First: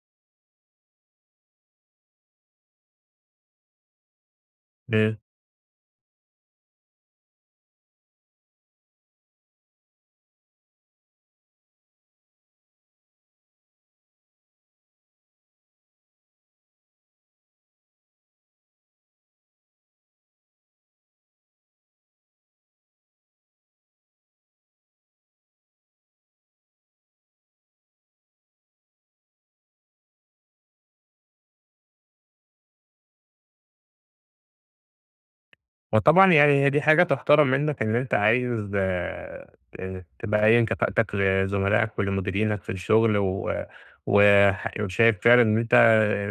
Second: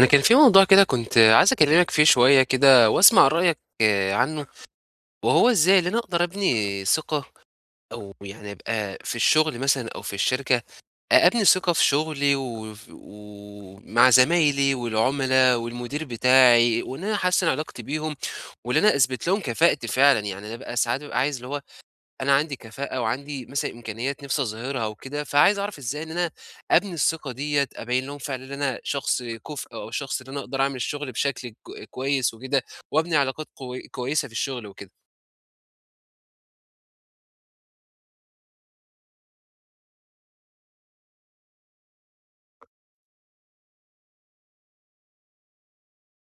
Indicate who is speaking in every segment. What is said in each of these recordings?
Speaker 1: أنا كان في موضوع كده كنت عايز أكلمك فيه شوية كده وأسمع رأيك عنه.
Speaker 2: إمم.
Speaker 1: وهو إزاي اللي أنا أقدر أبني ثقة أو يعني أبقى في الشغل مثلا أو في الشركة. أبني ثقة في شغلي ومع زمايلي والعملاء والمدير بتاعي وإن أنا أحسن علاقتي بيهم وإن أنا أثبت لهم كفاءتي فعلا. يعني أنا بقى ساعات ببقى عايز اللي هو أنا عندي كفاءة وعندي مثلًا إمكانيات نِفْسي أظهرها وكده، فعايز أعرف إزاي إن أنا أبني الثقة ديّة، أبيّن لهم فعلًا إن أنا شخص كُفء أو شخص إن أنا أقدر أعمل الشغل بشكل كويس وكده، وأبني علاقات قوي كويسة في الشغل وكده.
Speaker 2: وطبعًا يعني هي دي حاجة تُحترم منّك إن أنت عايز ت تبيّن كفاءتك لزملائك ولمديرينك في الشغل و وشايف فعلًا إن أنت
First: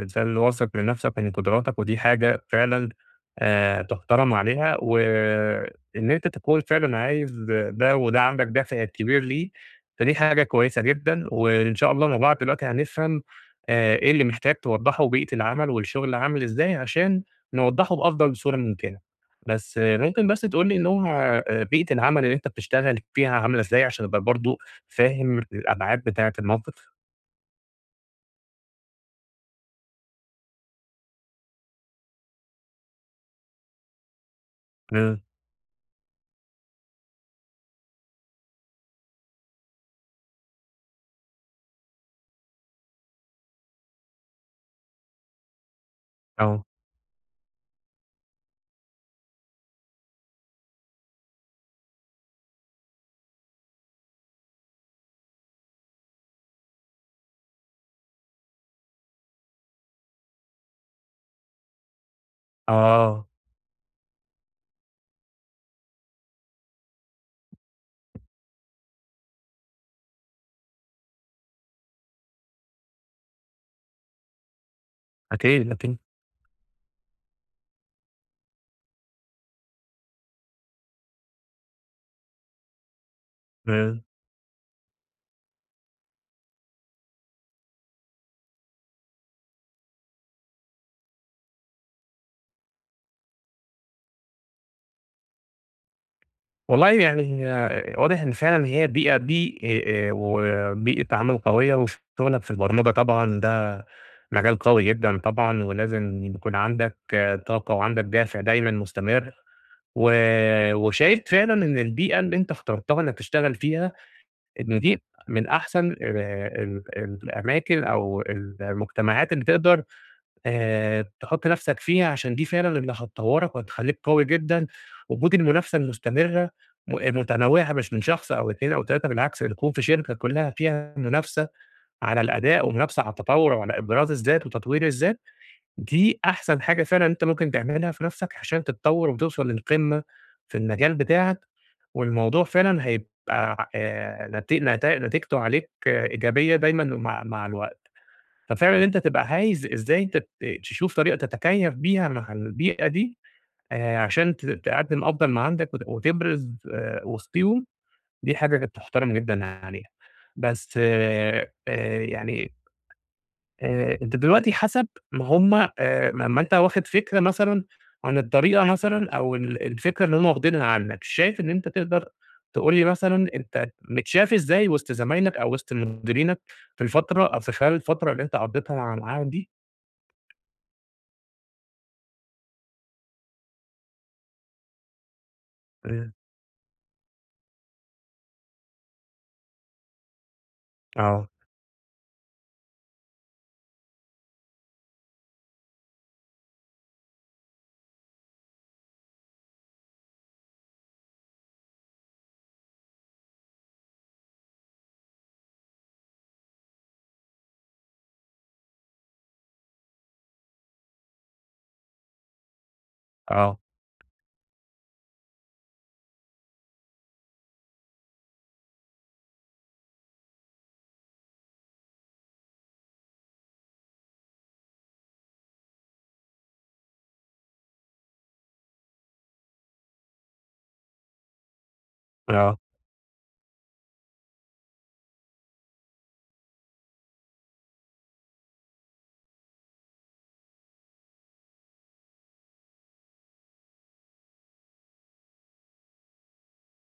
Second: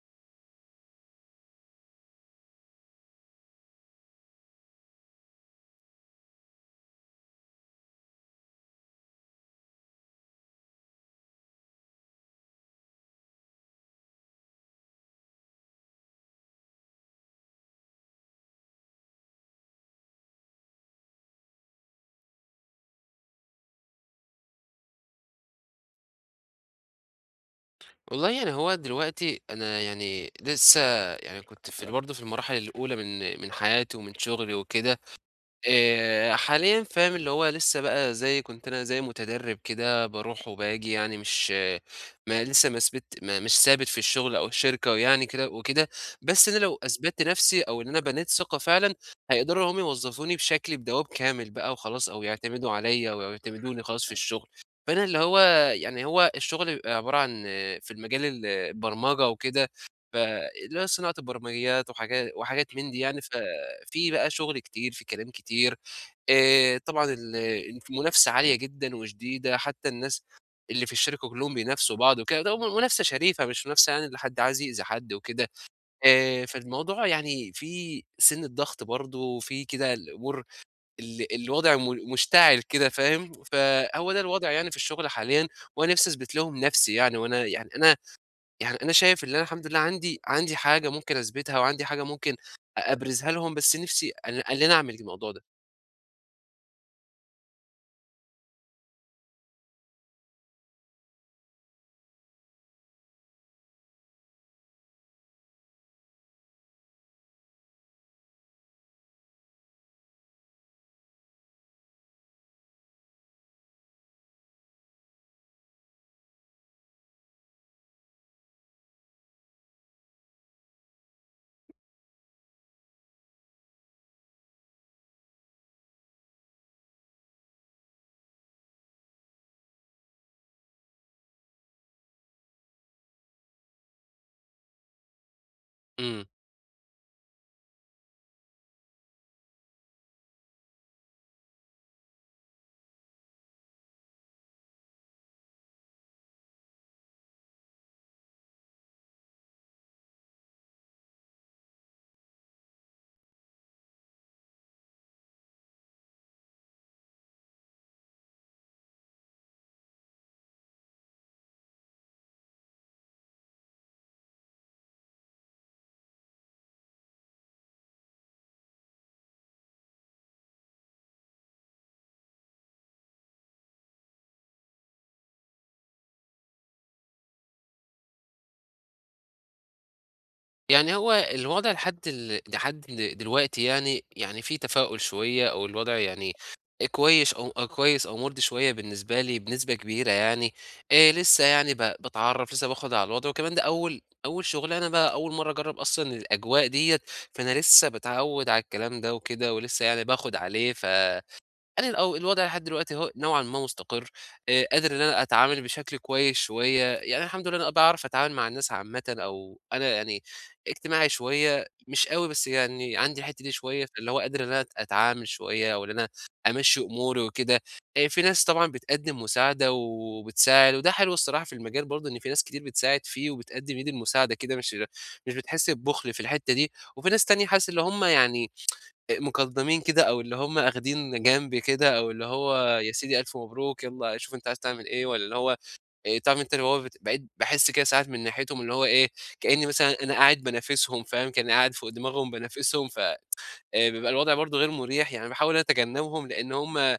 Speaker 2: إنسان واثق من نَفْسك ومن قدراتك، ودي حاجة فعلًا تُحترم عليها، وإن أنت تكون فعلًا عايز ده وده عندك دافع كبير ليه، فدي حاجة كويسة جدًا، وإن شاء الله مع بعض دلوقتي هنفهم إيه اللي محتاج توضّحه وبيئة العمل والشغل عامل إزاي عشان نوضّحه بأفضل صورة ممكنة. بس ممكن بس تقول لي نوع بيئة العمل اللي أنت بتشتغل فيها عاملة إزاي عشان أبقى برضه فاهم الأبعاد بتاعة الموقف؟
Speaker 1: والله يعني هو دلوقتي أنا يعني لسه، يعني كنت في برضه في المراحل الأولى من حياتي ومن شغلي وكده.
Speaker 2: إمم،
Speaker 1: حاليًا فاهم اللي هو لسه بقى زي كنت أنا زي متدرّب كده باروح وباجي، يعني مش، ما لسه ما ثبت ما مش ثابت في الشغل أو الشركة ويعني كده وكده. بس أنا
Speaker 2: آه،
Speaker 1: لو أثبتت نَفْسي أو إن أنا بنيت ثقة فعلًا، هيقدروا هم يوظّفوني بشكل بدوام كامل بقى وخلاص، أو يعتمدوا عليّا ويعتمدوني خلاص في الشغل. فأنا اللي هو يعني هو الشغل بيبقى عبارة عن في المجال البرمجة وكده، فاللي هو صناعة البرمجيات وحاجات من دي يعني
Speaker 2: آه،
Speaker 1: ف في بقى شغل كتير، في كلام كتير. طبعًا المنافسة عالية جدًا وشديدة، حتى الناس اللي في الشركة كلّهم بينافسوا بعض وكده، ده منافسة شريفة مش منافسة يعني اللي حد عايز يأذي حد وكده.
Speaker 2: أكيد، أكيد،
Speaker 1: فالموضوع يعني فيه سِنّة ضغط برضه، وفي كده الأمور الوضع مشتعل كده فاهم،
Speaker 2: إمم.
Speaker 1: فهو ده الوضع يعني في الشغل حاليًا. وأنا نِفسي أثبت لهم نَفْسي يعني، وأنا يعني أنا، يعني أنا شايف اللي أنا الحمد لله عندي، عندي حاجة ممكن أثبتها وعندي حاجة ممكن أبرزها لهم، بس نِفْسي إن أنا أعمل الموضوع ده.
Speaker 2: والله يعني واضح إن فعلًا هي البيئة دي وبيئة عمل قوية وشغلك في البرمجة طبعًا ده مجال قوي جدًا طبعًا، ولازم يكون عندك طاقة وعندك دافع دايمًا مستمر، و وشايف فعلًا إن البيئة اللي أنت اخترتها إنك تشتغل فيها إن دي من أحسن ال ال الأماكن أو المجتمعات اللي تقدر تحُط نَفْسك فيها، عشان دي فعلًا اللي هتطوّرك وهتخلّيك قوي جدًا، وجود المنافسة المستمرة متنوعة مش من شخص أو 2 أو 3 بالعكس ده تكون في شركة كُلّها فيها منافسة على الأداء ومنافسة على التطوّر وعلى إبراز الذات وتطوير الذات. دي
Speaker 1: إمم.
Speaker 2: أحسن حاجة فعلًا أنت ممكن تعملها في نَفْسك عشان تتطوّر وتوصل للقمة في المجال بتاعك، والموضوع فعلًا هيبقى نت نت نتيجته عليك إيجابية دايمًا مع الوقت. ففعلًا أنت تبقى عايز إزاي تشوف طريقة تتكيّف بيها مع البيئة دي عشان تقدّم أفضل ما عندك وتبرز وسطيهم، دي حاجة تحترم جدًا عليها. بس يعني أنت دلوقتي حسب ما هم لمّا أنت واخد فكرة مثلًا عن الطريقة مثلًا أو الفكرة اللي هم واخدينها عنّك، شايف إن أنت تقدر تقول لي مثلًا أنت متشاف إزاي وسط زمايلك أو وسط مديرينك في الفترة أو في خلال الفترة اللي أنت قضّيتها معاهم دي؟
Speaker 1: يعني هو الوضع لحد لحد دلوقتي يعني، يعني في تفاؤل شوية، أو الوضع
Speaker 2: إمم،
Speaker 1: يعني كويش أو كويس أو مُرضي شوية بالنسبة لي بنسبة كبيرة يعني.
Speaker 2: آه،
Speaker 1: لسه يعني باتعرّف، لسه باخُد على الوضع، وكمان ده أول شُغلانة بقى، أول مرّة أجرّب أصلًا الأجواء ديّة. فأنا لسه باتعوّد على الكلام ده وكده ولسه يعني باخُد عليه ف أنا الوضع لحد دلوقتي أهو نوعًا ما مستقر. قادر إن أنا أتعامل بشكل كويس شوية، يعني الحمد لله أنا باعرف أتعامل مع الناس عامةً، أو أنا يعني اجتماعي شوية، مش أوي بس يعني عندي الحتّة دي
Speaker 2: آه،
Speaker 1: شوية، فاللي هو قادر إن أنا أتعامل شوية أو إن أنا أمشّي أموري وكده. في ناس طبعًا بتقدّم مساعدة وبتساعد، وده حلو الصراحة في المجال برضه، إن في ناس كتير بتساعد فيه وبتقدّم إيد المساعدة كده، مش مش بتحس ببُخل في الحتّة دي، وفي ناس تانية حاسس اللي هم يعني مقدّمين كده، أو اللي هم آخدين جنب كده، أو اللي
Speaker 2: آه،
Speaker 1: هو يا سيدي ألف مبروك يالّا شوف أنت عايز تعمل إيه، والّا اللي هو تعرف أنت اللي هو بقيت باحس كده ساعات من ناحيتهم اللي هو إيه، كإنّي مثلًا أنا قاعد بانافسهم فاهم، كإنّي قاعد فوق دماغهم بانافسهم. ف بيبقى الوضع برضه غير مُريح، يعني باحاول أتجنّبهم، لإن هم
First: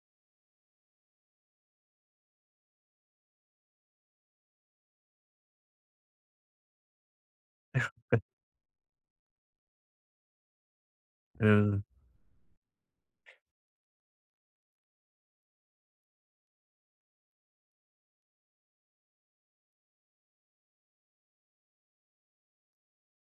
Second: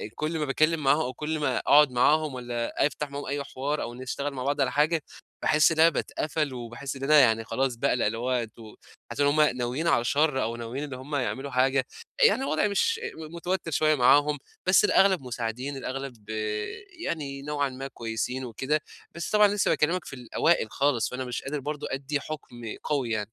Speaker 1: كل ما باتكلّم معاهم، أو كل ما أقعد معاهم، والّا أفتح معاهم أي حوار، أو نشتغل مع بعض على حاجة، باحس إن أنا باتقفل، وباحس إن أنا يعني خلاص باقلق، اللي هو أنتم، حاسس إن هم ناويين على شَر، أو ناويين إن هم يعملوا
Speaker 2: إمم.
Speaker 1: حاجة. يعني وضعي مش متوتر شوية معاهم، بس الأغلب مساعدين، الأغلب آه، يعني نوعًا ما كويسين وكده، بس طبعًا لسه باكلّمك في الأوائل خالص، فأنا مش قادر برضه أدّي حُكم قوي يعني.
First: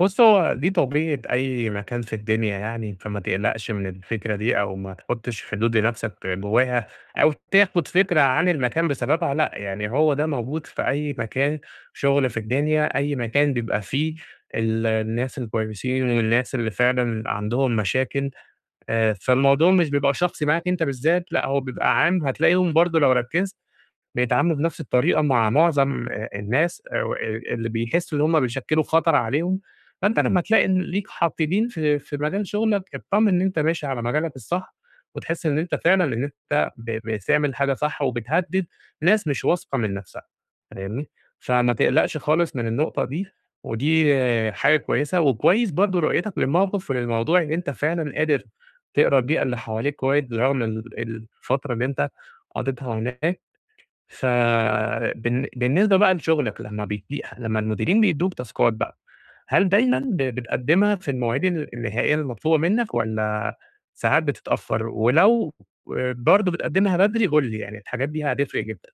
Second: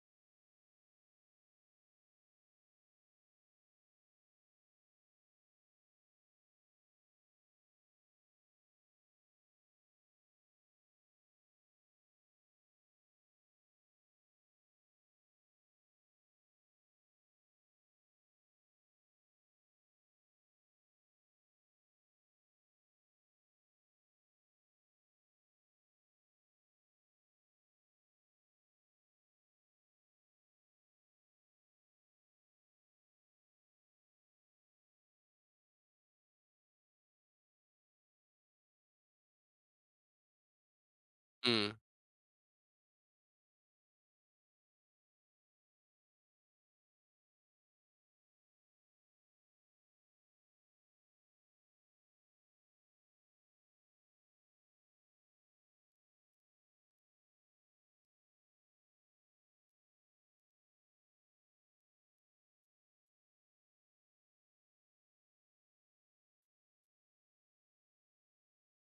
Speaker 2: بُص، هو دي طبيعة أي مكان في الدنيا يعني، فما تقلقش من الفكرة دي أو ما تحطش حدود لنفسك جواها أو تاخد فكرة عن المكان بسببها لأ، يعني هو ده موجود في أي مكان شغل في الدنيا، أي مكان بيبقى فيه الناس الكويسين والناس اللي فعلًا عندهم مشاكل، فالموضوع مش بيبقى شخصي معاك أنت بالذات، لأ، هو بيبقى عام، هتلاقيهم برضه لو ركزت بيتعاملوا بنفس الطريقة مع معظم الناس أو اللي بيحسّوا إن هم بيشكّلوا خطر عليهم، فأنت لمّا تلاقي إن ليك حاطّينين في مجال شغلك، اتطمن إن أنت ماشي على مجالك الصح وتحس إن أنت فعلًا إن أنت بتعمل حاجة صح وبتهدِّد ناس مش واثقة من نَفْسها، فاهمني؟ فما
Speaker 1: إمم.
Speaker 2: تقلقش خالص من النقطة دي، ودي حاجة كويسة وكويس برضه رؤيتك للموقف وللموضوع إن أنت فعلًا قادر تقرا البيئة اللي حواليك كويس برغم الفترة اللي أنت قضيتها هناك. بالنسبة بقى لشغلك لمّا بيدّي لمّا المديرين بيدّوك تاسكات بقى، هل دايمًا بتقدّمها في المواعيد النهائية المطلوبة منّك والّا ساعات بتتأخّر؟ ولو برضه بتقدّمها بدري قُل لي، يعني الحاجات دي هتفرق جدًا.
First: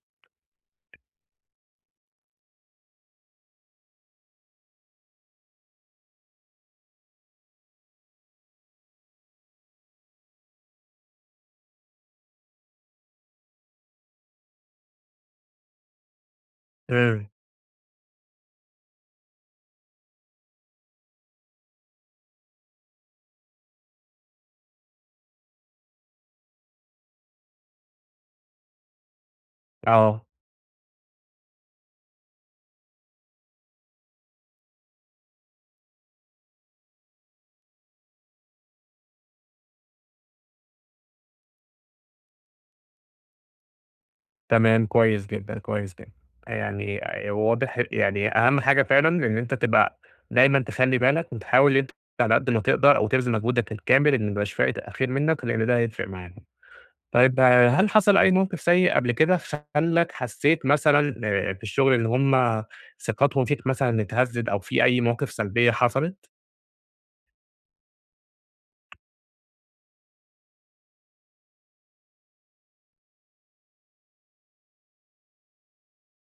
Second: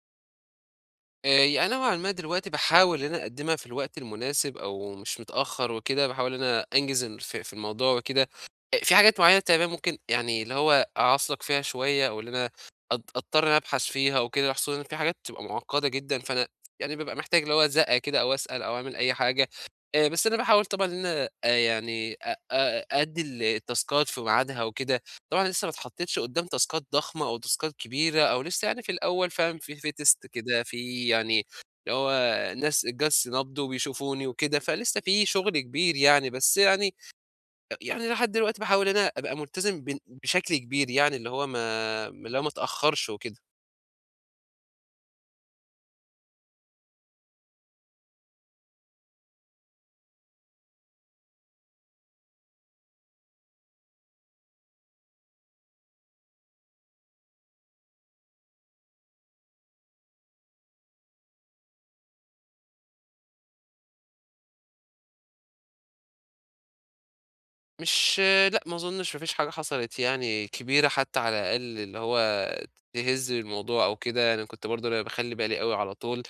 Speaker 1: يعني نوعًا ما دلوقتي باحاول إن أنا أقدّمها في الوقت المناسب أو مش متأخّر وكده، باحاول إن أنا أنجز في في الموضوع وكده. أ في حاجات معيّنة تمام ممكن يعني اللي هو أعَصلَك فيها شوية، أو اللي أنا أضطر إن أنا أبحث فيها وكده، خصوصًا إن في حاجات بتبقى معقّدة جدًا، فأنا يعني بابقى
Speaker 2: إمم،
Speaker 1: محتاج اللي هو أزَّقّة كده، أو أسأل، أو أعمل أي حاجة. بس أنا باحاول طبعًا إن أنا يعني أ أ أأدّي التاسكات في ميعادها وكده. طبعًا لسه ما اتحطيتش قدّام تاسكات ضخمة أو تاسكات كبيرة، أو لسه يعني في الأول فاهم، في
Speaker 2: آه،
Speaker 1: تيست كده، في يعني اللي هو ناس جَالس نبض وبيشوفوني وكده، فلسه في شغل كبير يعني، بس يعني، يعني لحد دلوقتي باحاول إن أنا أبقى ملتزم بشكل كبير يعني، اللي هو ما اتأخرش وكده.
Speaker 2: تمام كويس جدًا، كويس جدًا. يعني واضح يعني أهم حاجة فعلًا إن أنت تبقى دايمًا تخلّي بالك وتحاول أنت على قد ما تقدر أو تبذل مجهودك الكامل إن ما يبقاش فيه تأخير منّك، لإن ده هيفرق معانا. طيب آه، هل حصل أي موقف سيء قبل كده خلّاك حسّيت مثلًا في الشغل إن هم ثقتهم فيك مثلًا اتهزّت أو في أي مواقف سلبية حصلت؟
Speaker 1: مش، لأ، ما أظنش ما فيش حاجة حصلت يعني كبيرة، حتى على الأقل اللي هو تهِز الموضوع أو كده، أنا كنت برضه أنا باخلّي بالي أوي على طول.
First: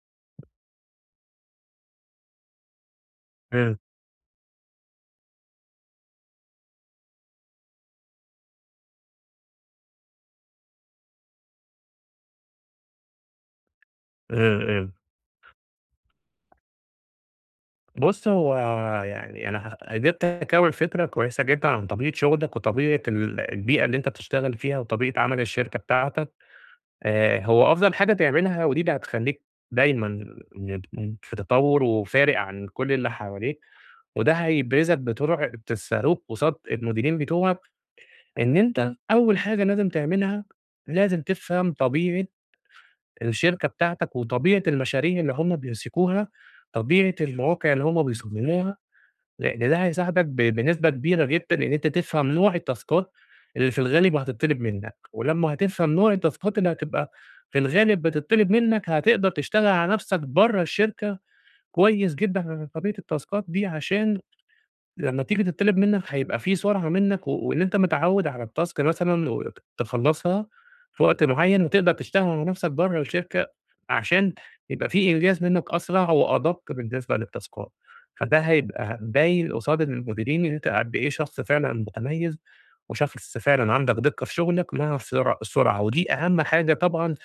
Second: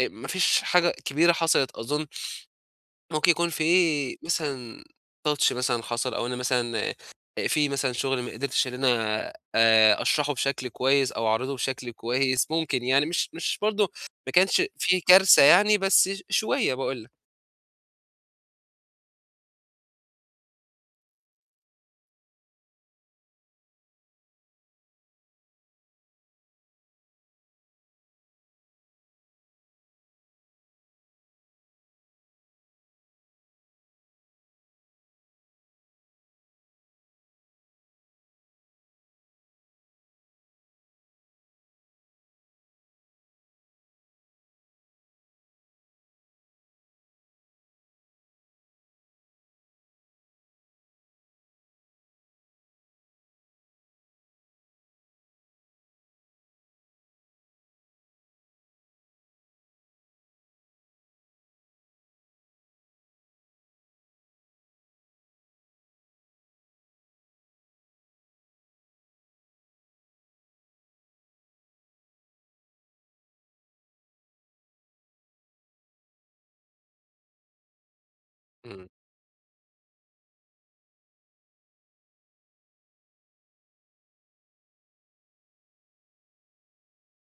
Speaker 1: ما فيش حاجة كبيرة حصلت أظن. ممكن يكون في
Speaker 2: إمم،
Speaker 1: مثلًا touch مثلًا حصل، أو أنا مثلًا في مثلًا شغل ما قدرتش إن أنا أشرحه بشكل كويس أو أعرضه بشكل كويس، ممكن يعني مش برضه ما
Speaker 2: إمم،
Speaker 1: كانش
Speaker 2: إمم.
Speaker 1: في كارثة يعني، بس شوية باقول لك.
Speaker 2: بُص، هو يعني أنا قدرت أكوِّن فكرة كويسة جدًا عن طبيعة شغلك وطبيعة البيئة اللي أنت بتشتغل فيها وطبيعة عمل الشركة بتاعتك. هو أفضل حاجة تعملها ودي اللي هتخلّيك دايمًا م م في تطوُّر وفارق عن كل اللي حواليك، وده هيبرزك بطرق الصاروخ قصاد المديرين بتوعك إن أنت أول حاجة لازم تعملها، لازم تفهم طبيعة الشركة بتاعتك، وطبيعة المشاريع اللي هم بيمسكوها، طبيعة المواقع اللي هم بيصمموها، لإن ده هيساعدك بنسبة كبيرة جدًا إن أنت تفهم نوع التاسكات اللي في الغالب هتطلب منك، ولمّا هتفهم نوع التاسكات اللي هتبقى في الغالب بتطلب منك، هتقدر تشتغل على نفسك برّه الشركة كويس جدًا على طبيعة التاسكات دي عشان لمّا تيجي تطلب منك هيبقى في سرعة منك، وإن أنت متعوّد على الtask مثلًا وتخلّصها في وقت معيّن، وتقدر تشتغل على نفْسك برّه الشركة، عشان يبقى في إنجاز منك أسرع وأدق بالنسبة للتاسكات، فده
Speaker 1: إمم.
Speaker 2: هيبقى باين قصاد المديرين إن أنت قد إيه شخص فعلًا متميّز، وشخص فعلًا عندك دقة في شغلك مع السرعة، ودي أهم حاجة طبعًا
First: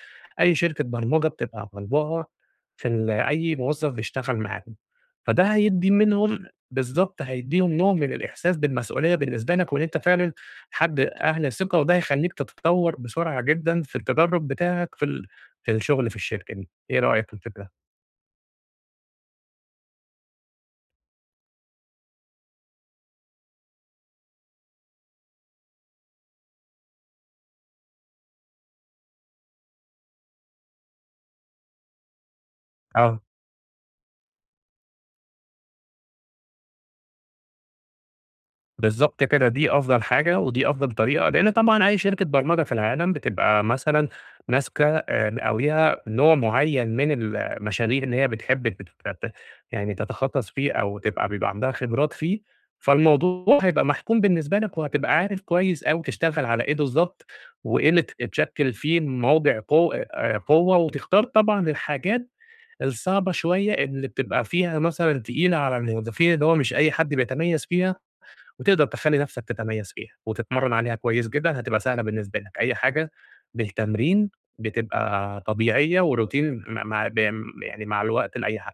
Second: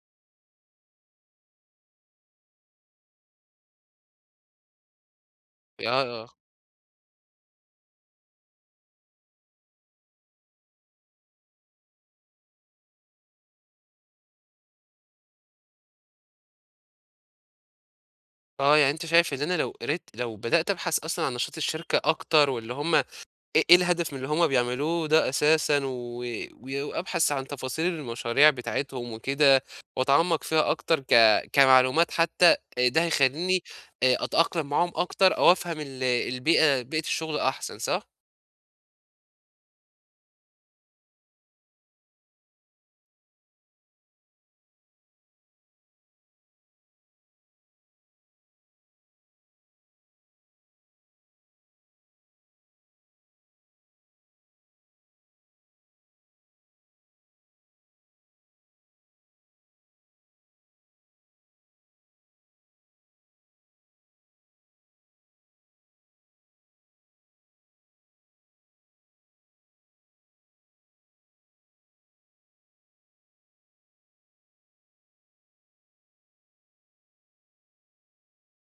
Speaker 2: أي شركة برمجة بتبقى طالباها في أي موظف بيشتغل معاهم، فده هيدّي
Speaker 1: آه، آه.
Speaker 2: منهم بالضبط، هيدّيهم نوع من الإحساس بالمسؤولية بالنسبة لك وإن أنت فعلًا حد أهل ثقة، وده هيخلّيك تتطوّر بسرعة جدًا في التدرّب بتاعك في ال في الشغل في الشركة دي، إيه رأيك في الفكرة؟
Speaker 1: آه، يعني أنت شايف إن أنا لو قريت لو بدأت أبحث أصلًا عن نشاط الشركة أكتر، واللي هم إيه الهدف من اللي هُم بيعملوه ده أساسًا، وأبحث عن تفاصيل المشاريع بتاعتهم وكده وأتعمّق فيها أكتر كمعلومات حتى، ده
Speaker 2: آه.
Speaker 1: هيخلّيني أتأقلم معاهم أكتر، أو أفهم البيئة بيئة الشغل أحسن، صح؟
Speaker 2: بالضبط كده، دي أفضل حاجة ودي أفضل طريقة، لإن طبعًا أي شركة برمجة في العالم بتبقى مثلًا ماسكة أو ليها نوع معيّن من المشاريع اللي هي بتحب يعني تتخصص فيه أو تبقى بيبقى عندها خبرات فيه، فالموضوع هيبقى محكوم بالنسبة لك وهتبقى عارف كويس أوي تشتغل على إيه بالضبط، وإيه اللي تشكِّل فيه موضع قو قوة، وتختار طبعًا الحاجات الصعبة شوية اللي بتبقى فيها مثلًا تقيلة على الموظفين، اللي هو مش أي حد بيتميّز فيها. وتقدر تخلّي نَفْسك تتميّز فيها، وتتمرّن عليها كويس جدًا، هتبقى سهلة بالنسبة لك، أي حاجة بالتمرين بتبقى طبيعية وروتين م مع بم يعني مع الوقت لأي حد.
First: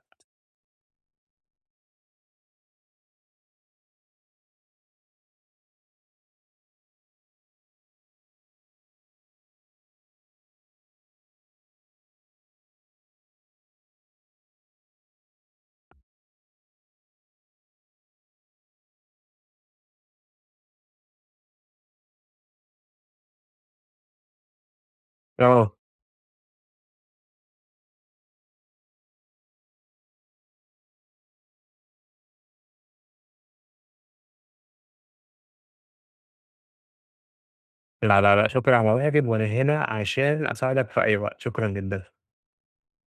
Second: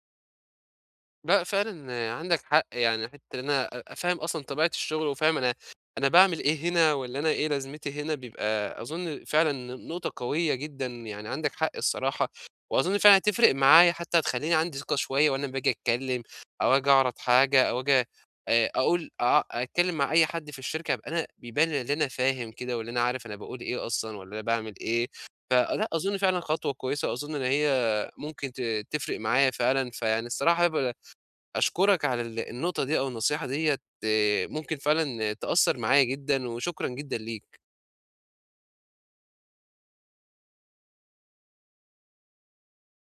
Speaker 1: لأ فعلًا عندك حق، يعني حتّة إن أنا أبقى فاهم أصلًا طبيعة الشغل وفاهم أنا، أنا باعمل إيه هنا، والّا أنا إيه لازمتي هنا، بيبقى أظن فعلًا نقطة قوية جدًا، يعني عندك حق الصراحة. وأظن فعلًا هتفرق معايا حتّى، هتخلّيني عندي ثقة شوية وأنا باجي أتكلّم، أو آجي أعرض حاجة، أو آجي أقول أتكلّم مع أي حد في الشركة، أبقى أنا بيبان لي إن أنا فاهم كده، والّا أنا عارف أنا باقول إيه أصلًا، والّا أنا باعمل إيه.
Speaker 2: آه،
Speaker 1: فلأ أظن فعلًا خطوة كويسة، وأظن إن هي ممكن تفرق معايا فعلًا، فيعني الصراحة هابقى أشكرك على النقطة دي أو النصيحة ديّة، ممكن فعلًا تأثّر معايا جدًا، وشكرًا جدًا ليك.
Speaker 2: لا، لا، لا، شكرًا على واجب، وأنا هنا عشان أساعدك في أي وقت، شكرًا جدًا.